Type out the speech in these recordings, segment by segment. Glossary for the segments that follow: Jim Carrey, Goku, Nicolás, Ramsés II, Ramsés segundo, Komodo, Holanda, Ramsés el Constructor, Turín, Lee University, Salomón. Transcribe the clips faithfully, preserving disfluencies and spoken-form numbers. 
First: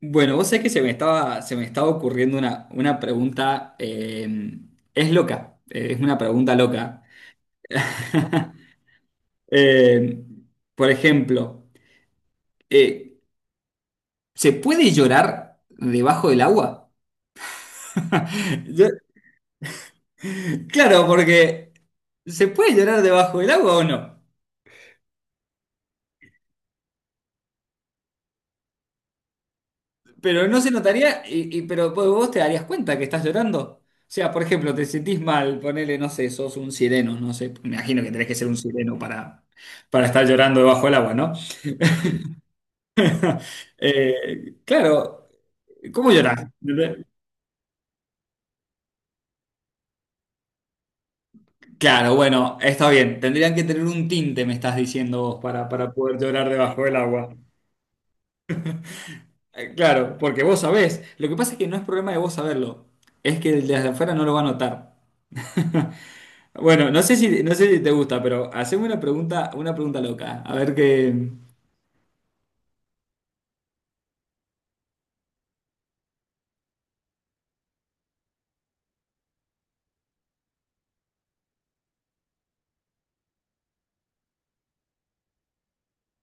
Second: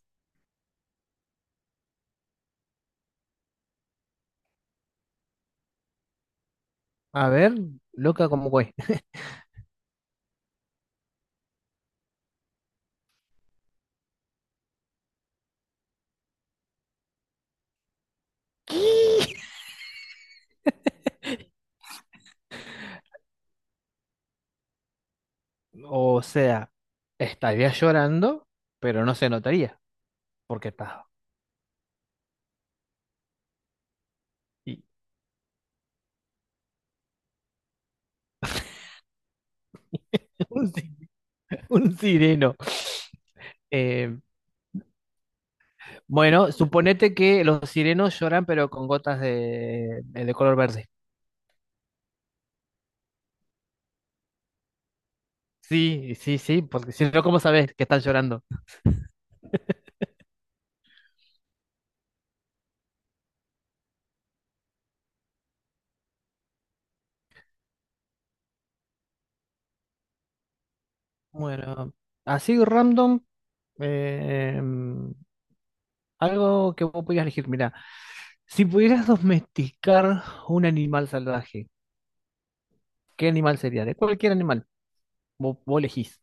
Bueno, vos sabés que se me estaba, se me estaba ocurriendo una, una pregunta, eh, es loca, eh, es una pregunta loca. A ver, loca como güey. Eh, por ejemplo, eh, ¿se puede llorar debajo del agua? Yo- claro, porque se puede llorar debajo del agua o no, O sea, estaría llorando, pero no se notaría, pero no porque se está notaría, y, y- pero vos vos te darías cuenta que estás llorando. O sea, por ejemplo, y- te sentís mal, ponele, no sé, sos un sireno, no sé, me imagino que tenés que ser un sireno para, para estar llorando un, debajo del si- agua, ¿no? un sireno. Eh, Eh, claro, ¿cómo llorar? bueno, suponete que los sirenos lloran, pero con gotas de, eh, de color verde. Claro, bueno, está bien. Tendrían que tener un tinte, me estás diciendo vos, para, para Sí, poder sí, llorar sí, debajo porque del si no, agua. ¿cómo sabes que están llorando? Eh, claro, porque vos sabés. Lo que pasa es que no es problema de vos saberlo. Es que desde afuera no lo va a notar. Bueno, no sé si, no sé si te gusta, pero haceme una pregunta, una pregunta loca. A ver qué. Bueno, así random, eh, mm, algo que vos pudieras elegir. Mira, si pudieras domesticar un animal salvaje, ¿qué animal sería? De cualquier animal. Vos, vos elegís.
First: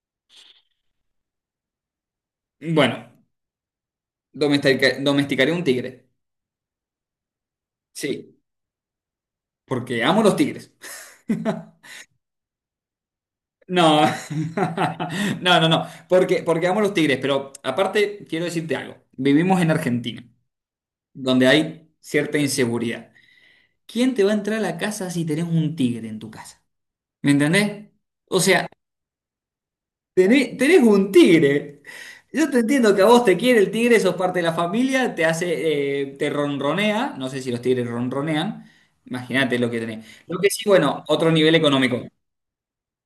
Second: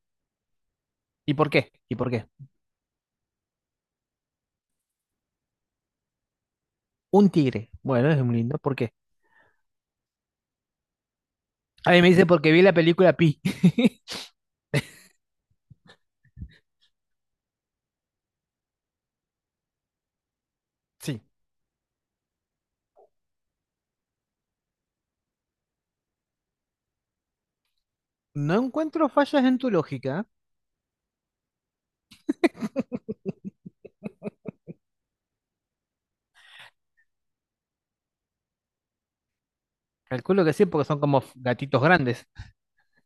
¿Y por qué? ¿Y por qué? Bueno, domestica- domesticaré un tigre. Un tigre. Bueno, es muy Sí, lindo. ¿Por qué? porque amo los tigres. A mí me dice porque vi la película Pi. No, no, no, no, porque, porque amo a los Tigres, pero aparte quiero decirte algo, vivimos en Argentina, Sí. donde hay cierta inseguridad. ¿Quién te va a entrar a la casa si tenés un tigre en tu casa? ¿Me entendés? O No sea, encuentro fallas en tu lógica. tenés, tenés un tigre. Yo te entiendo que a vos te quiere el tigre, sos parte de la familia, te hace, eh, te ronronea, no sé si los tigres ronronean, imagínate lo que tenés. Lo Calculo que que sí, sí, porque son bueno, como otro f- nivel gatitos económico. grandes.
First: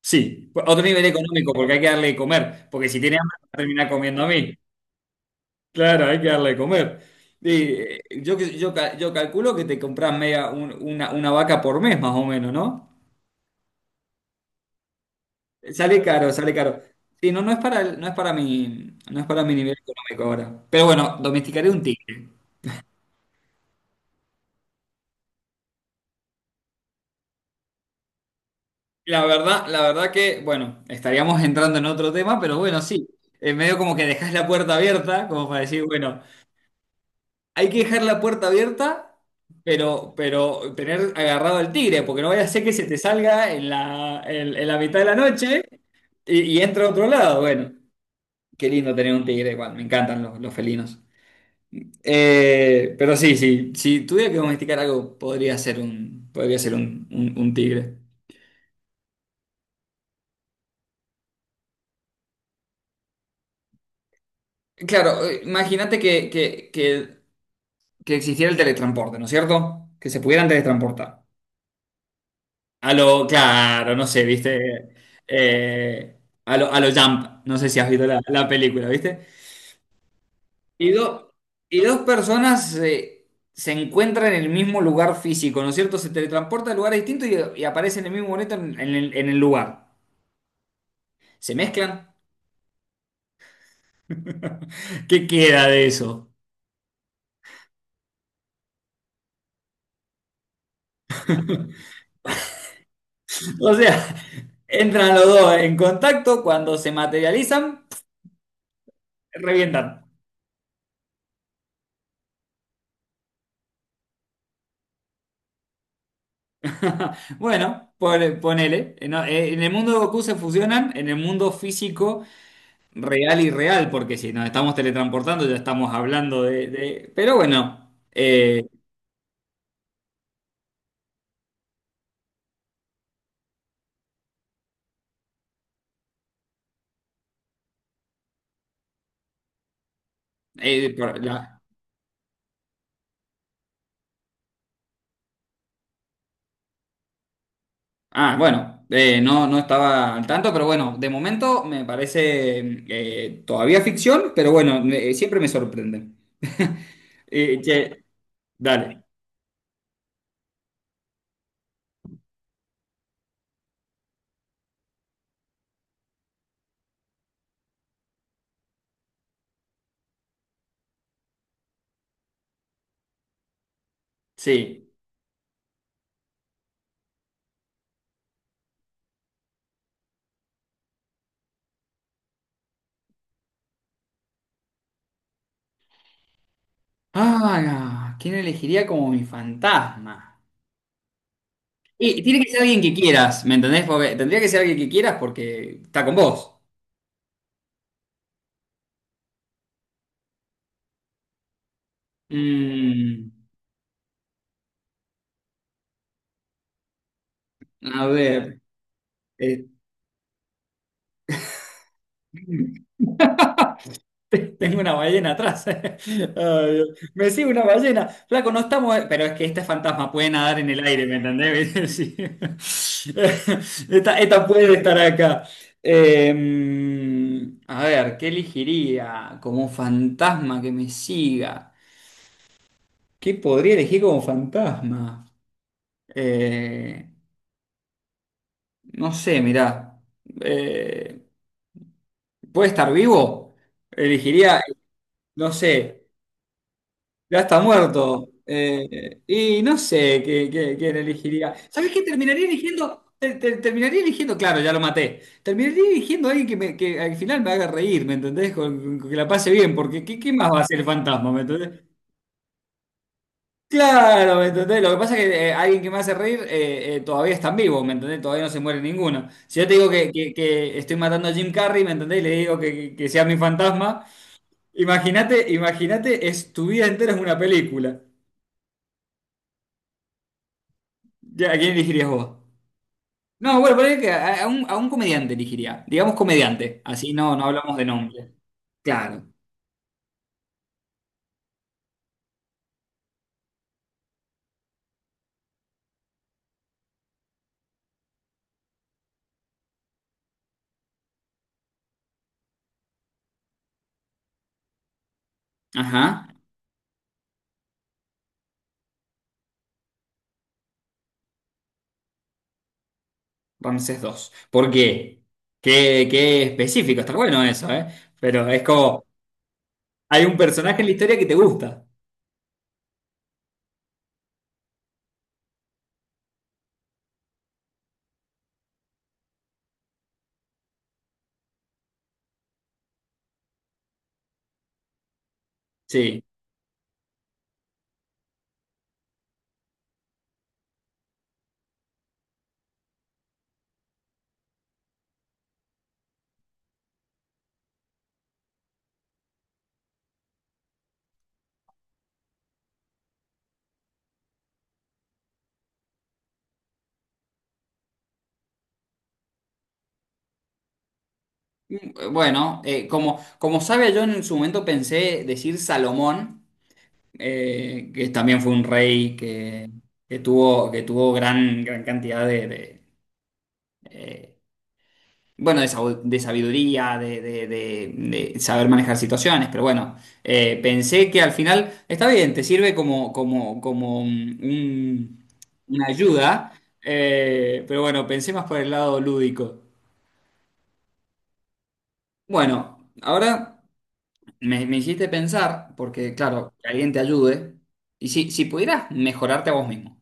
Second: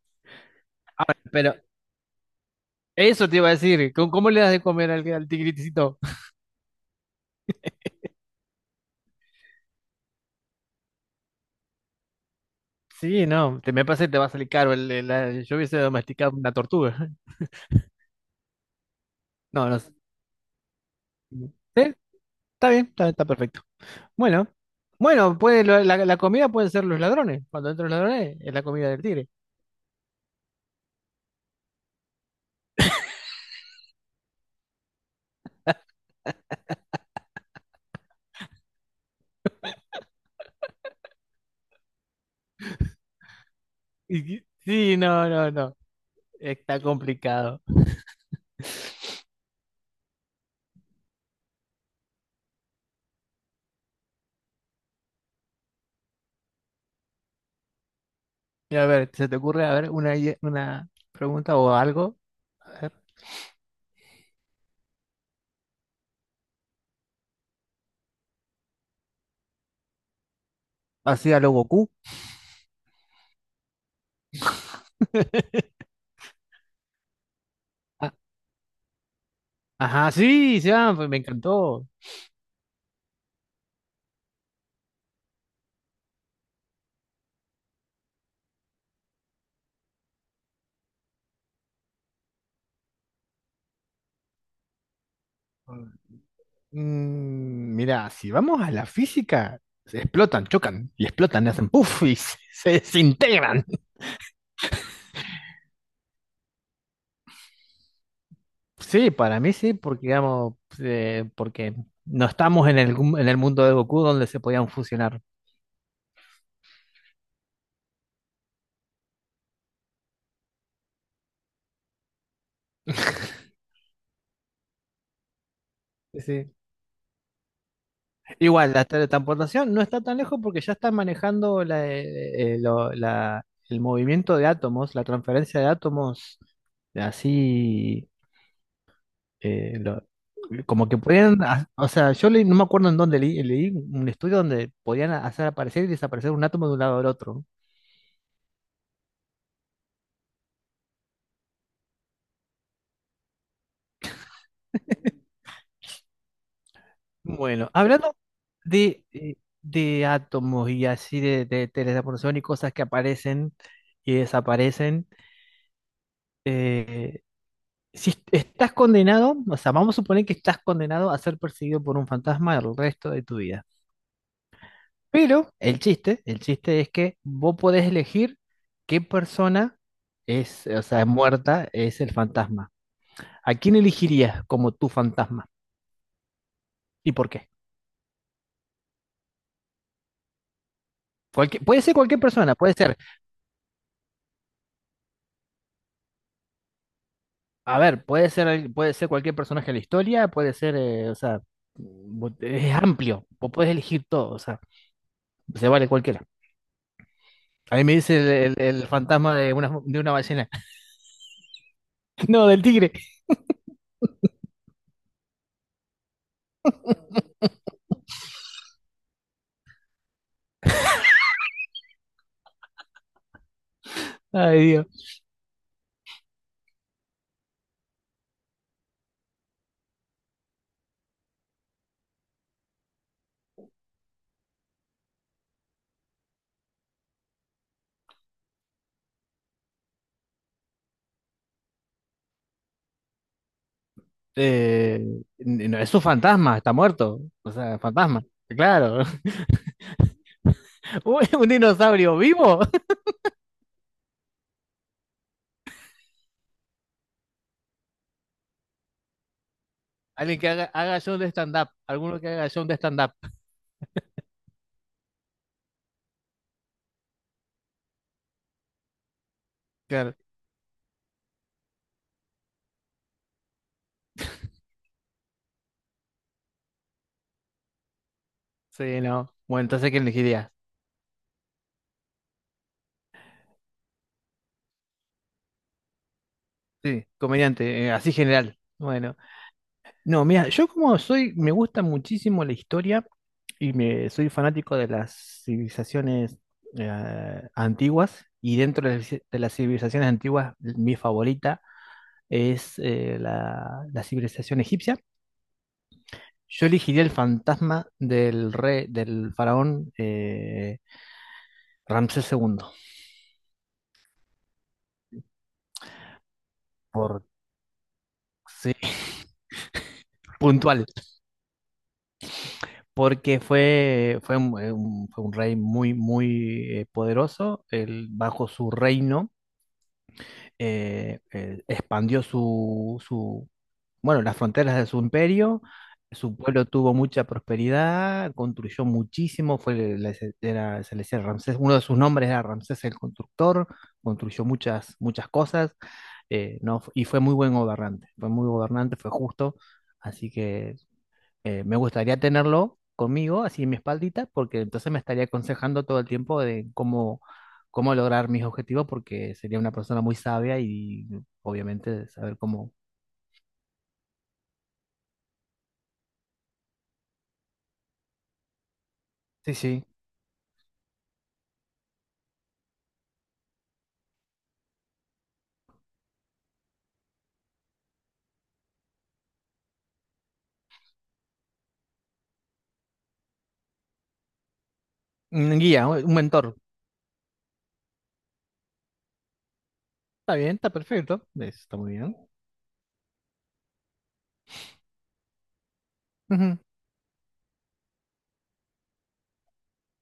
Sí, a otro nivel Ahora, económico, pero porque hay que darle de comer, porque si tiene eso hambre te iba va a a terminar decir. ¿Cómo, comiendo a cómo le das mí. de comer al, al tigritecito? Claro, hay que darle de comer. Y, eh, yo, yo, ca- yo calculo que te compras media, un- una, una vaca por mes más o menos, ¿no? Sí, no. Te, me parece que te va a salir caro. El- el- la- yo hubiese Sale caro, domesticado una sale caro. tortuga. Sí, no, no es para, el- no es para mi, no es para mi No, nivel no sé. económico ahora. Pero bueno, Sí, domesticaré un está tigre. bien, está, está perfecto. Bueno, bueno, puede, lo- la, la comida pueden ser los ladrones. Cuando entran los ladrones, es la comida del La tigre. verdad, la verdad que, bueno, estaríamos entrando en otro tema, pero bueno, sí. En medio como que dejas la puerta abierta, como para decir, bueno, hay que dejar la puerta abierta, pero, pero tener agarrado al tigre, porque no vaya a ser que se te salga en la, Y- en, en la Sí, mitad de la no, no, noche no. y, y Está entra a otro lado. complicado. Bueno, qué lindo tener un tigre, igual, me encantan los, los felinos. Eh, pero sí, sí, si tuviera que domesticar algo, podría ser un, podría ser un, un- un tigre. Mira, a ver, ¿se te ocurre, a ver, una, idea- una pregunta o algo? A ver. Claro, eh, imagínate que, que, que, que existiera el teletransporte, ¿no es cierto? Que se pudieran teletransportar. Así a lo Goku. A lo, claro, no sé, viste. Eh, a lo, a lo Jump, no sé si has visto Ah, la, la película, viste. ajá, sí, Y, ya, pues me do- y encantó. dos personas eh, se encuentran en el mismo lugar físico, ¿no es cierto? Se teletransportan a lugares distintos y, y aparecen en el mismo momento en, en el, en el lugar. ¿Se mezclan? ¿Qué queda de eso? Mm, mira, si vamos a la física, se explotan, chocan y explotan, y hacen puff y se, se desintegran. O sea, entran los dos en contacto, cuando se materializan, Sí, para mí sí, revientan. porque digamos, eh, porque no estamos en el, gu- en el mundo de Goku donde se podían fusionar. Bueno, pone- ponele. En, en el mundo de Goku se fusionan, en el mundo físico. Real y real, porque si nos estamos teletransportando ya estamos hablando Sí. de... de- Pero bueno, eh, Igual, la teletransportación no está tan lejos porque ya están manejando la, eh, eh, lo- la- el movimiento de átomos, la transferencia de átomos, así, eh, lo- como eh, que por podían, la- ha- o sea, yo leí- no me acuerdo en dónde leí, leí un estudio donde podían hacer aparecer y desaparecer un átomo de un lado al otro. ah, bueno, eh, no, no estaba al tanto, pero bueno, de momento me parece eh, todavía ficción, pero bueno, me- eh, siempre me sorprende. Eh, Bueno, Che, hablando de, dale, eh, de átomos y así de, de teletransportación y cosas que aparecen y desaparecen. eh, si est- estás condenado, o sea, vamos a suponer que estás condenado a ser perseguido por un fantasma el resto de tu vida. sí. Pero el chiste, el chiste es que vos podés elegir qué persona es, o sea, muerta es el fantasma. ¿A quién elegirías como tu fantasma? ¿Y por qué? Ah, ¿quién elegiría como mi fantasma? Cualquier- puede ser cualquier Y tiene que persona, ser puede alguien que ser, quieras, ¿me entendés? Porque tendría que ser alguien que quieras porque está con vos. a ver, puede ser, el- puede ser cualquier personaje de la historia, puede ser, eh, o sea, vos- es amplio, Mm, vos podés elegir todo, o sea, se vale cualquiera. A mí me a dice el, ver. el- el fantasma de eh, una, de una ballena. No, del tigre. Tengo una ballena atrás. Ay, Dios. Me sigue una ballena. Flaco, no estamos. Pero es que este fantasma puede nadar en el aire, ¿me entendés? Sí. Esta, esta Ay, puede estar Dios. acá. Eh, a ver, ¿qué elegiría como fantasma que me siga? ¿Qué podría elegir como fantasma? Eh, no sé, mirá. Eh, ¿puede estar vivo? Elegiría, Eh, no no, es un sé. fantasma, está muerto. Ya O está sea, fantasma. muerto. Claro. Eh, y no sé qué, qué- quién ¿Un, un elegiría. ¿Sabés qué? dinosaurio Terminaría vivo? eligiendo. Te- te- terminaría eligiendo. Claro, ya lo maté. Terminaría eligiendo a alguien que, me- que al final me haga reír, ¿me entendés? Con, con que la pase bien, porque ¿qué, qué Alguien más que va a haga, hacer el haga show de fantasma, ¿me stand-up. entendés? Alguno que haga show de stand-up. Claro, ¿me entendés? Lo que pasa es que eh, alguien que me hace reír eh, eh, todavía está en vivo, ¿me entendés? Todavía no se muere ninguno. Si yo te digo que, Claro. que- que estoy matando a Jim Carrey, ¿me entendés? Y le digo que, que que sea mi fantasma. Imagínate, imagínate, es tu vida entera es una película. Sí, no. Bueno, entonces, ¿quién elegiría? Ya, ¿a quién elegirías vos? No, bueno, parece que a, a un, a un comediante elegiría. Digamos comediante, Sí, así no, no hablamos de comediante, eh, así nombre. general. Bueno. Claro. No, mira, yo como soy, me gusta muchísimo la historia y me soy fanático de las civilizaciones eh, antiguas. Y dentro de las de las civilizaciones antiguas, mi favorita es eh, la, la civilización egipcia. Ajá, Yo elegiría el fantasma del rey, del faraón eh, Ramsés segundo Ramsés dos. ¿Por qué? Qué, qué específico, está por, bueno eso, ¿eh? Pero es sí, como, hay un personaje puntual, en la historia que te gusta. porque fue, fue, un, eh, un- fue un rey muy, muy eh, poderoso. Él, bajo su reino eh, eh, expandió su, su, bueno, las fronteras de su imperio, Sí. su pueblo tuvo mucha prosperidad, construyó muchísimo, fue, la- era- se le decía Ramsés, uno de sus nombres era Ramsés el Constructor, construyó muchas, muchas cosas, eh, no, y fue muy buen gobernante, fue muy gobernante, fue justo, así que eh, me gustaría tenerlo conmigo, así en mi espaldita, porque entonces me estaría aconsejando todo el tiempo de cómo, cómo lograr mis objetivos, porque sería una persona muy sabia y obviamente saber Bueno, cómo. eh, como, como sabe, yo en su momento pensé decir Salomón, eh, que también fue un rey Sí, que, sí. que tuvo, que tuvo gran, gran cantidad de, de, eh, bueno, de, sabu- de sabiduría, de, de- de- de saber manejar situaciones, pero bueno, eh, pensé que al final está bien, te sirve como, como, como un- un- Un guía, una un un mentor. ayuda, eh, pero bueno, pensé más por el lado lúdico. Está bien, está perfecto. es- Está muy bien. Bueno, ahora me, me hiciste pensar, porque claro, Ujú. que alguien te ayude, y si, si pudieras mejorarte a vos mismo. O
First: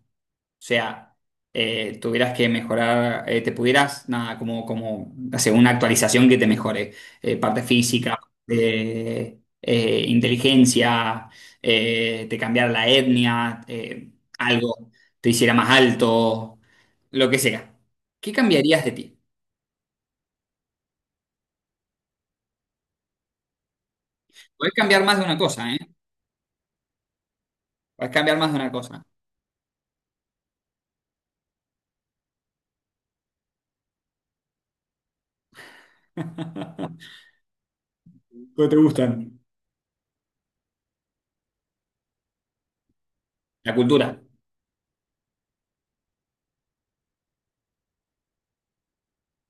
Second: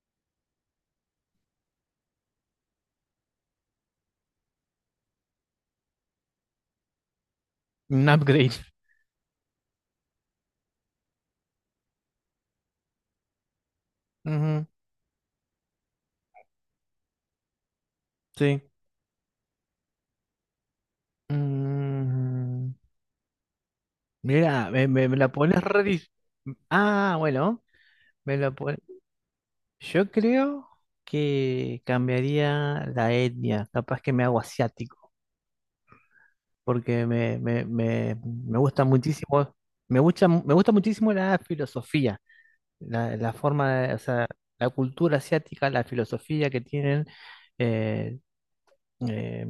sea, eh, tuvieras que mejorar, eh, te pudieras, nada, como, como hacer una actualización que te mejore, eh, parte Un física, upgrade. eh, eh, inteligencia, eh, te cambiara la etnia, eh, Ujú, algo, te hiciera más alto, lo que sea. ¿Qué sí. cambiarías de ti? Mm, mira, Puedes me, cambiar me- más me de la una pones cosa, ¿eh? re dif- Ah, bueno, Puedes me cambiar la más de una pones. cosa. Yo creo que cambiaría la etnia, capaz que me hago asiático, ¿Cómo porque me, me, me, me te gusta gustan? muchísimo, me gusta, mu- me gusta muchísimo la filosofía, la, la forma, La de- o cultura. sea, la cultura asiática, la filosofía que tienen. eh, eh,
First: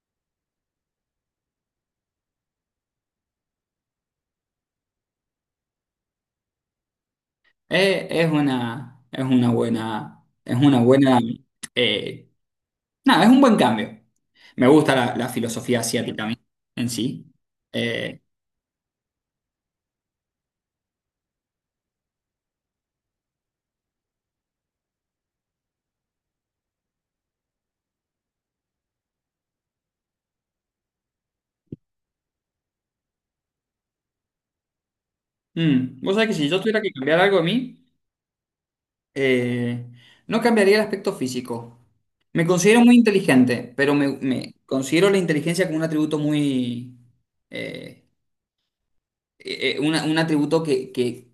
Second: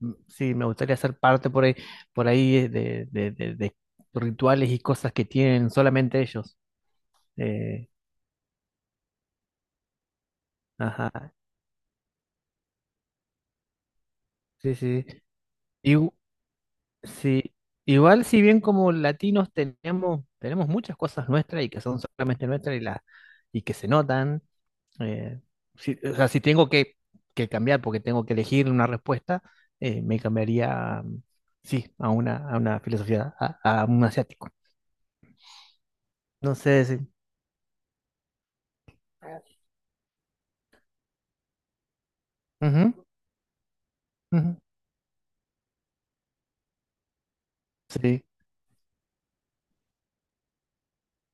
m- sí, me gustaría ser parte por ahí, por ahí de, de- de- de rituales y cosas que tienen solamente ellos. Eh, Eh, es una, es una buena, es una buena ajá, eh, nada, es un buen cambio. Me sí, gusta sí. la, la filosofía asiática a mí en sí. Sí, Eh, igual si bien como latinos tenemos, tenemos muchas cosas nuestras y que son solamente nuestras y, la, y que se notan, eh, si- o sea, si tengo que, que cambiar porque tengo que elegir una respuesta, eh, me cambiaría, mm, sí, a una, a una filosofía, a, a un asiático. mm, vos sabés que si No yo sé tuviera que si... cambiar algo de mí, eh, no cambiaría el aspecto físico. Me considero Ujú, muy inteligente, pero me, me ujú, considero la inteligencia como un atributo muy... eh, sí, eh, eh, una- un atributo que, que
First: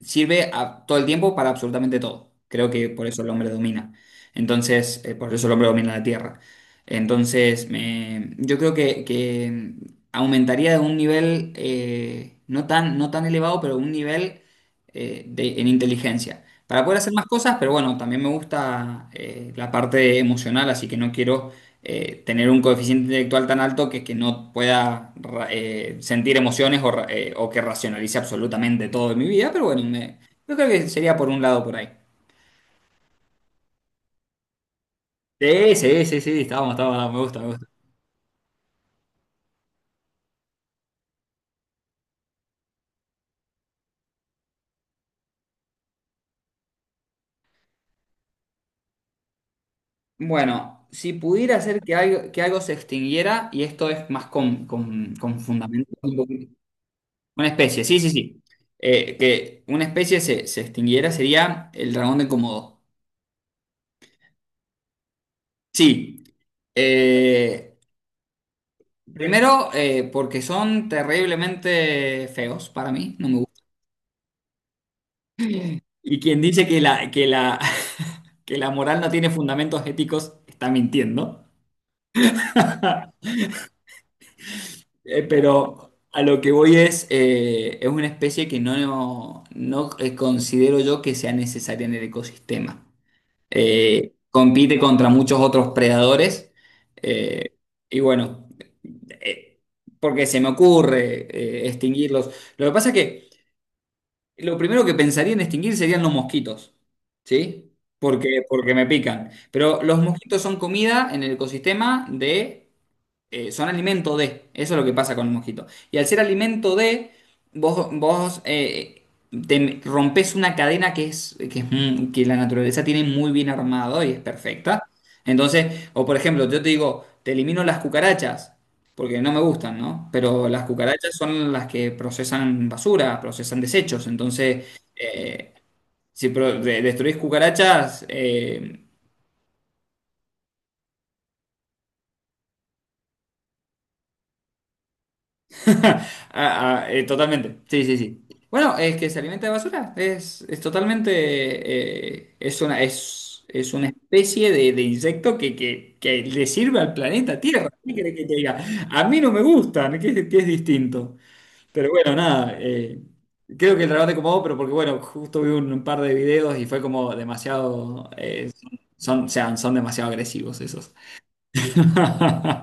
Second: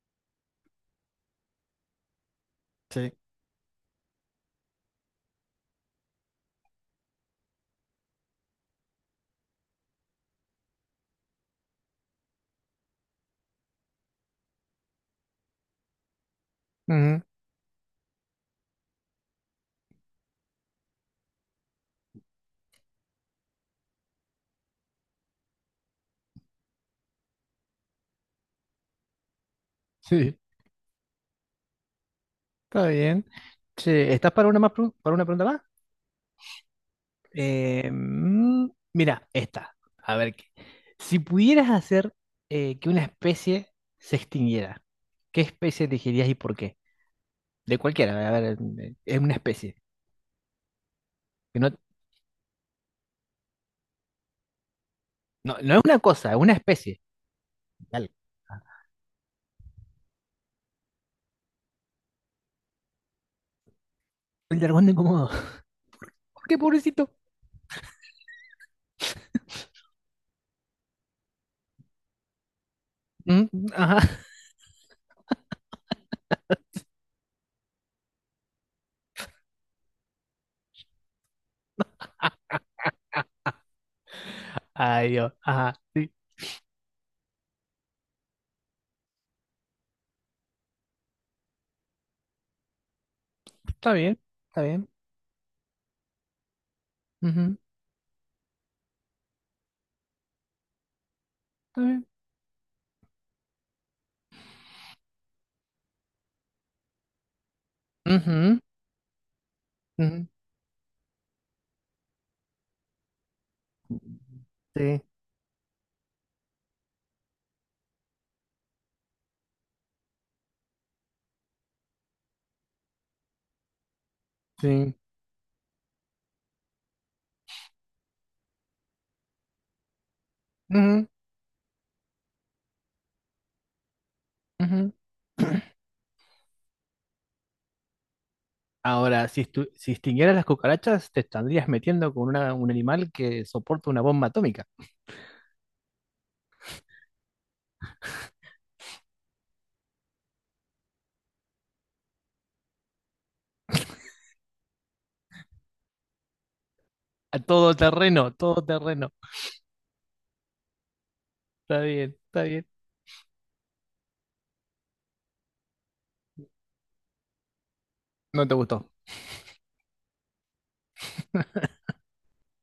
sirve a- todo el tiempo para absolutamente todo. Creo que por sí, eso el hombre domina. Entonces, eh, por eso el hombre domina la Tierra. Entonces, me- yo creo que, que aumentaría de un nivel eh, no tan, no tan elevado, pero un nivel eh, de- en inteligencia. Para poder hacer ujú, más cosas, pero bueno, también me gusta eh, la parte emocional, así que no quiero eh, tener un coeficiente intelectual tan alto que, que no pueda ra- eh, sentir emociones o, ra- eh, o que racionalice absolutamente todo en mi vida, pero bueno, me- sí, yo creo que sería por un lado por ahí. está bien. Che, ¿estás para una más, pru- para una pregunta más? Sí, sí, sí, sí, estábamos, estábamos, me gusta, me gusta. Eh, mm, Mira, esta. A ver, qué- si pudieras hacer eh, que una especie se extinguiera, ¿qué especie elegirías y por qué? De cualquiera, a ver, eh, es una especie. Bueno, si pudiera Que no, hacer que algo, que algo se extinguiera, y esto es más con, con, con no, no es fundamento, una un cosa, es una poquito- especie. una especie, sí, sí, Dale. sí. Eh, que una especie se, se extinguiera sería el dragón de Komodo. El dragón de Komodo. Sí, ¿Por qué, pobrecito? eh, primero, eh, porque son terriblemente feos para mí, no me Mm, gusta. ajá. Y quien dice que la, que la, que la moral no tiene fundamentos éticos está mintiendo. Ay, Eh, Dios. Ajá. pero Sí. a lo que voy es, eh, es una especie que no, no, eh, considero yo que sea necesaria en el ecosistema. Está Eh, bien, está Compite bien. contra muchos otros predadores. eh, Ujú, y bueno, eh, porque se me ocurre eh, está bien. extinguirlos. Lo que pasa es que... Lo primero que pensaría en extinguir serían los mosquitos, ¿sí? Porque, porque me pican. Pero los Ujú, mosquitos son comida en el ecosistema de eh, son alimento ujú. de. Eso es lo que Sí, pasa con el mosquito. Y al ser alimento de, vos, vos eh, te rompes una cadena que es, que es mu- que la naturaleza tiene muy bien armado y es perfecta. sí. Entonces, o por ejemplo, yo te digo, te elimino las cucarachas, porque no me gustan, ¿no? Pero las Ujú, cucarachas son las que procesan basura, procesan desechos. Entonces, ujú. eh, si pro- de- destruís cucarachas, eh, Ahora, si, estu- si extinguieras las cucarachas, te estarías metiendo con una- un animal que soporta una bomba atómica. ah, ah, eh, totalmente. Sí, sí, sí. Bueno, es que se alimenta de basura. Es, es totalmente. eh, es una, es, es una especie de, de insecto que, que, que le sirve al A planeta Tierra. todo ¿Qué querés terreno, que te diga? todo A terreno. mí no me gustan, que, es que es distinto. Está Pero bueno, bien, está nada. bien. Eh, creo que el trabajo te acomodó, pero porque, bueno, justo vi un, un par de videos y fue como demasiado. No eh, te gustó. Son, son, o sea, son demasiado agresivos esos.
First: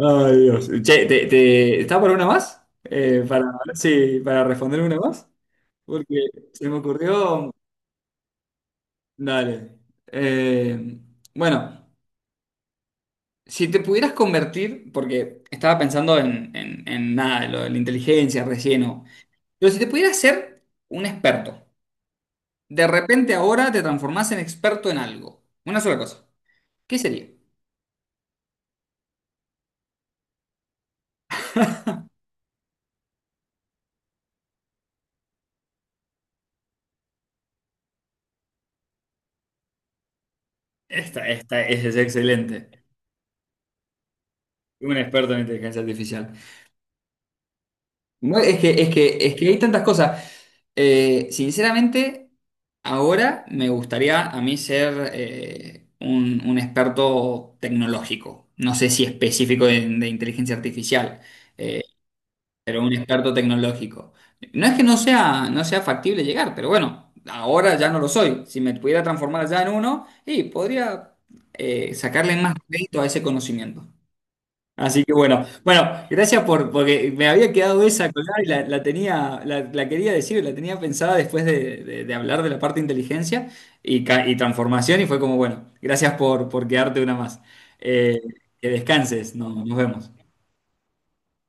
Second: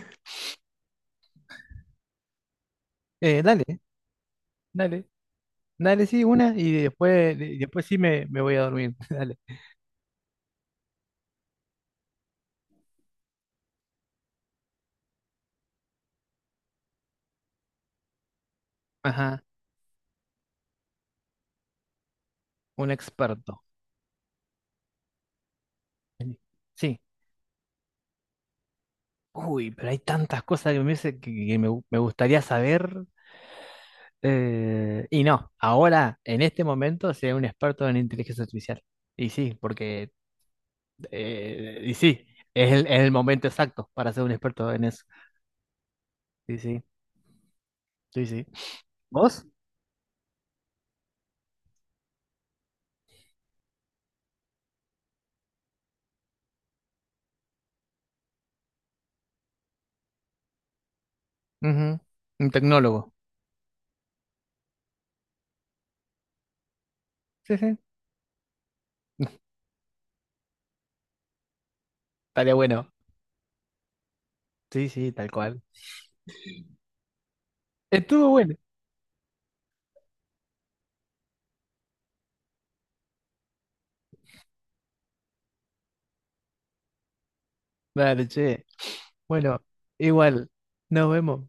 Ay, Dios. Che, ¿te, te- ¿está por una más? Eh, Eh, para ver dale, si- para responder una dale, más. dale, Porque sí, una se y me después, ocurrió. y después sí me, me voy a dormir. Dale. Dale. Eh, bueno, si te pudieras convertir, porque estaba pensando en, en- en nada, lo de la inteligencia recién, o- Ajá, pero si te pudieras ser un experto, de un repente experto. ahora te transformás en experto en algo, una sola cosa, ¿qué Sí. sería? Uy, pero hay tantas cosas que me, hubiese- que, que me, gu- me gustaría saber. Eh, y no, ahora, en este momento, sea un experto en inteligencia artificial. Y sí, porque Esta, esta eh, y es sí, es excelente. el, es el momento exacto para ser un experto en Un eso. experto en inteligencia artificial. Sí, sí, sí, Bueno, sí. es que, es que, es ¿Vos? que hay tantas cosas. Eh, sinceramente, ahora me gustaría a mí ser eh, un, un experto tecnológico. No sé si específico de, de inteligencia artificial, eh, Ujú, un pero un tecnólogo. experto tecnológico. No es que no sea, no sea factible llegar, pero bueno, Sí, ahora sí. ya no lo soy. Si me pudiera transformar ya en uno, y podría eh, sacarle más Estaría bueno. crédito a ese conocimiento. Sí, Así que sí, tal bueno, cual. bueno, gracias por, porque me había quedado esa Estuvo colgada y bueno. la, la tenía, la, la quería decir, la tenía pensada después de, de- de hablar de la parte de inteligencia y, ca- y transformación y fue como, bueno, gracias por, por quedarte una más. Eh, Dale, che. que descanses, Bueno, no, nos vemos. igual. Nos vemos.